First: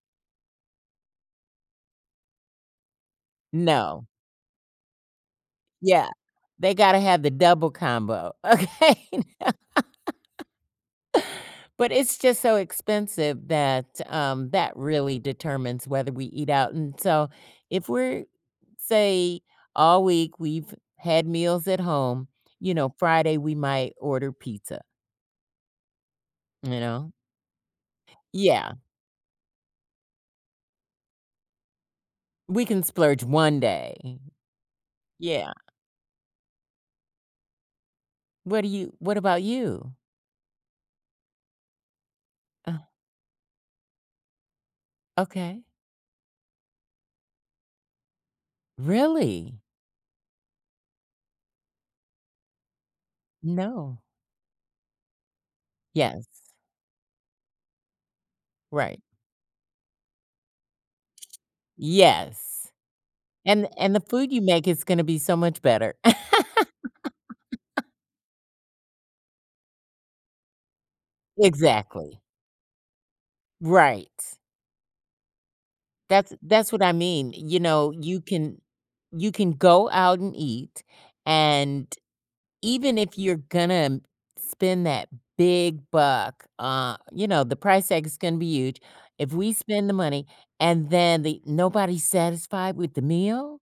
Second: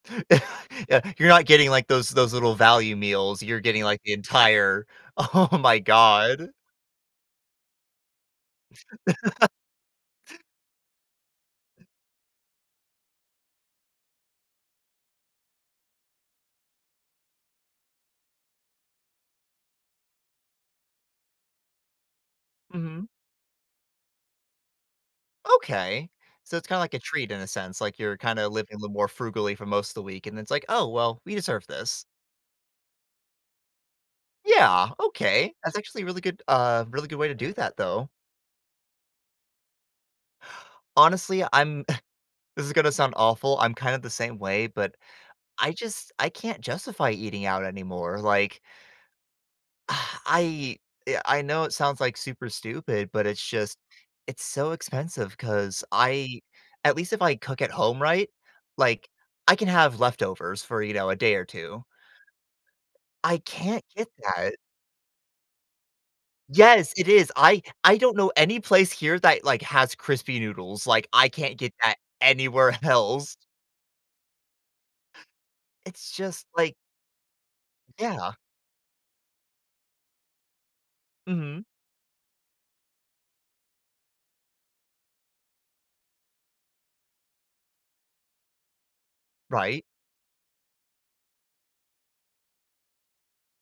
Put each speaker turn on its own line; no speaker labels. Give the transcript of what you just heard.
Yeah, you're not getting, like, those those little value meals. You're getting like
No.
the entire oh my
Yeah,
god.
they gotta have the double combo, okay. But it's just so expensive that, um that really determines whether we eat out. And so, if we're say, all week we've had meals at home, you know,
Mhm.
Friday we might order pizza.
Okay. So it's kinda
You
like a
know?
treat in a sense, like, you're kinda
Yeah.
living a little more frugally for most of the week, and it's like, "Oh well, we deserve this."
We can splurge 1 day.
Yeah, Okay,
Yeah.
that's actually a really good uh, really good way to do that though.
What do you what about you?
Honestly, I'm this is
Uh
gonna sound awful. I'm kinda the same way, but
Okay.
I just I can't justify eating out anymore like
Really?
I uh, I know it sounds like super stupid, but it's just
No.
it's so expensive 'cause
Yes.
I at least if I cook at home, right,
Right.
like, I can have leftovers for, you know, a day or 2.
Yes,
I
and
can't
and the
get
food you
that.
make is gonna be so much better.
Yes, it is. I I don't know any place here that, like, has crispy noodles, like, I can't get that
Exactly.
anywhere else.
Right.
It's
That's
just
that's
like
what I mean, you know, you
Yeah.
can you can go out and eat,
Mhm.
and even if you're gonna spend that big buck, uh, you know, the price tag is gonna be huge. If we
Right.
spend the money, and then the nobody's satisfied with the meal?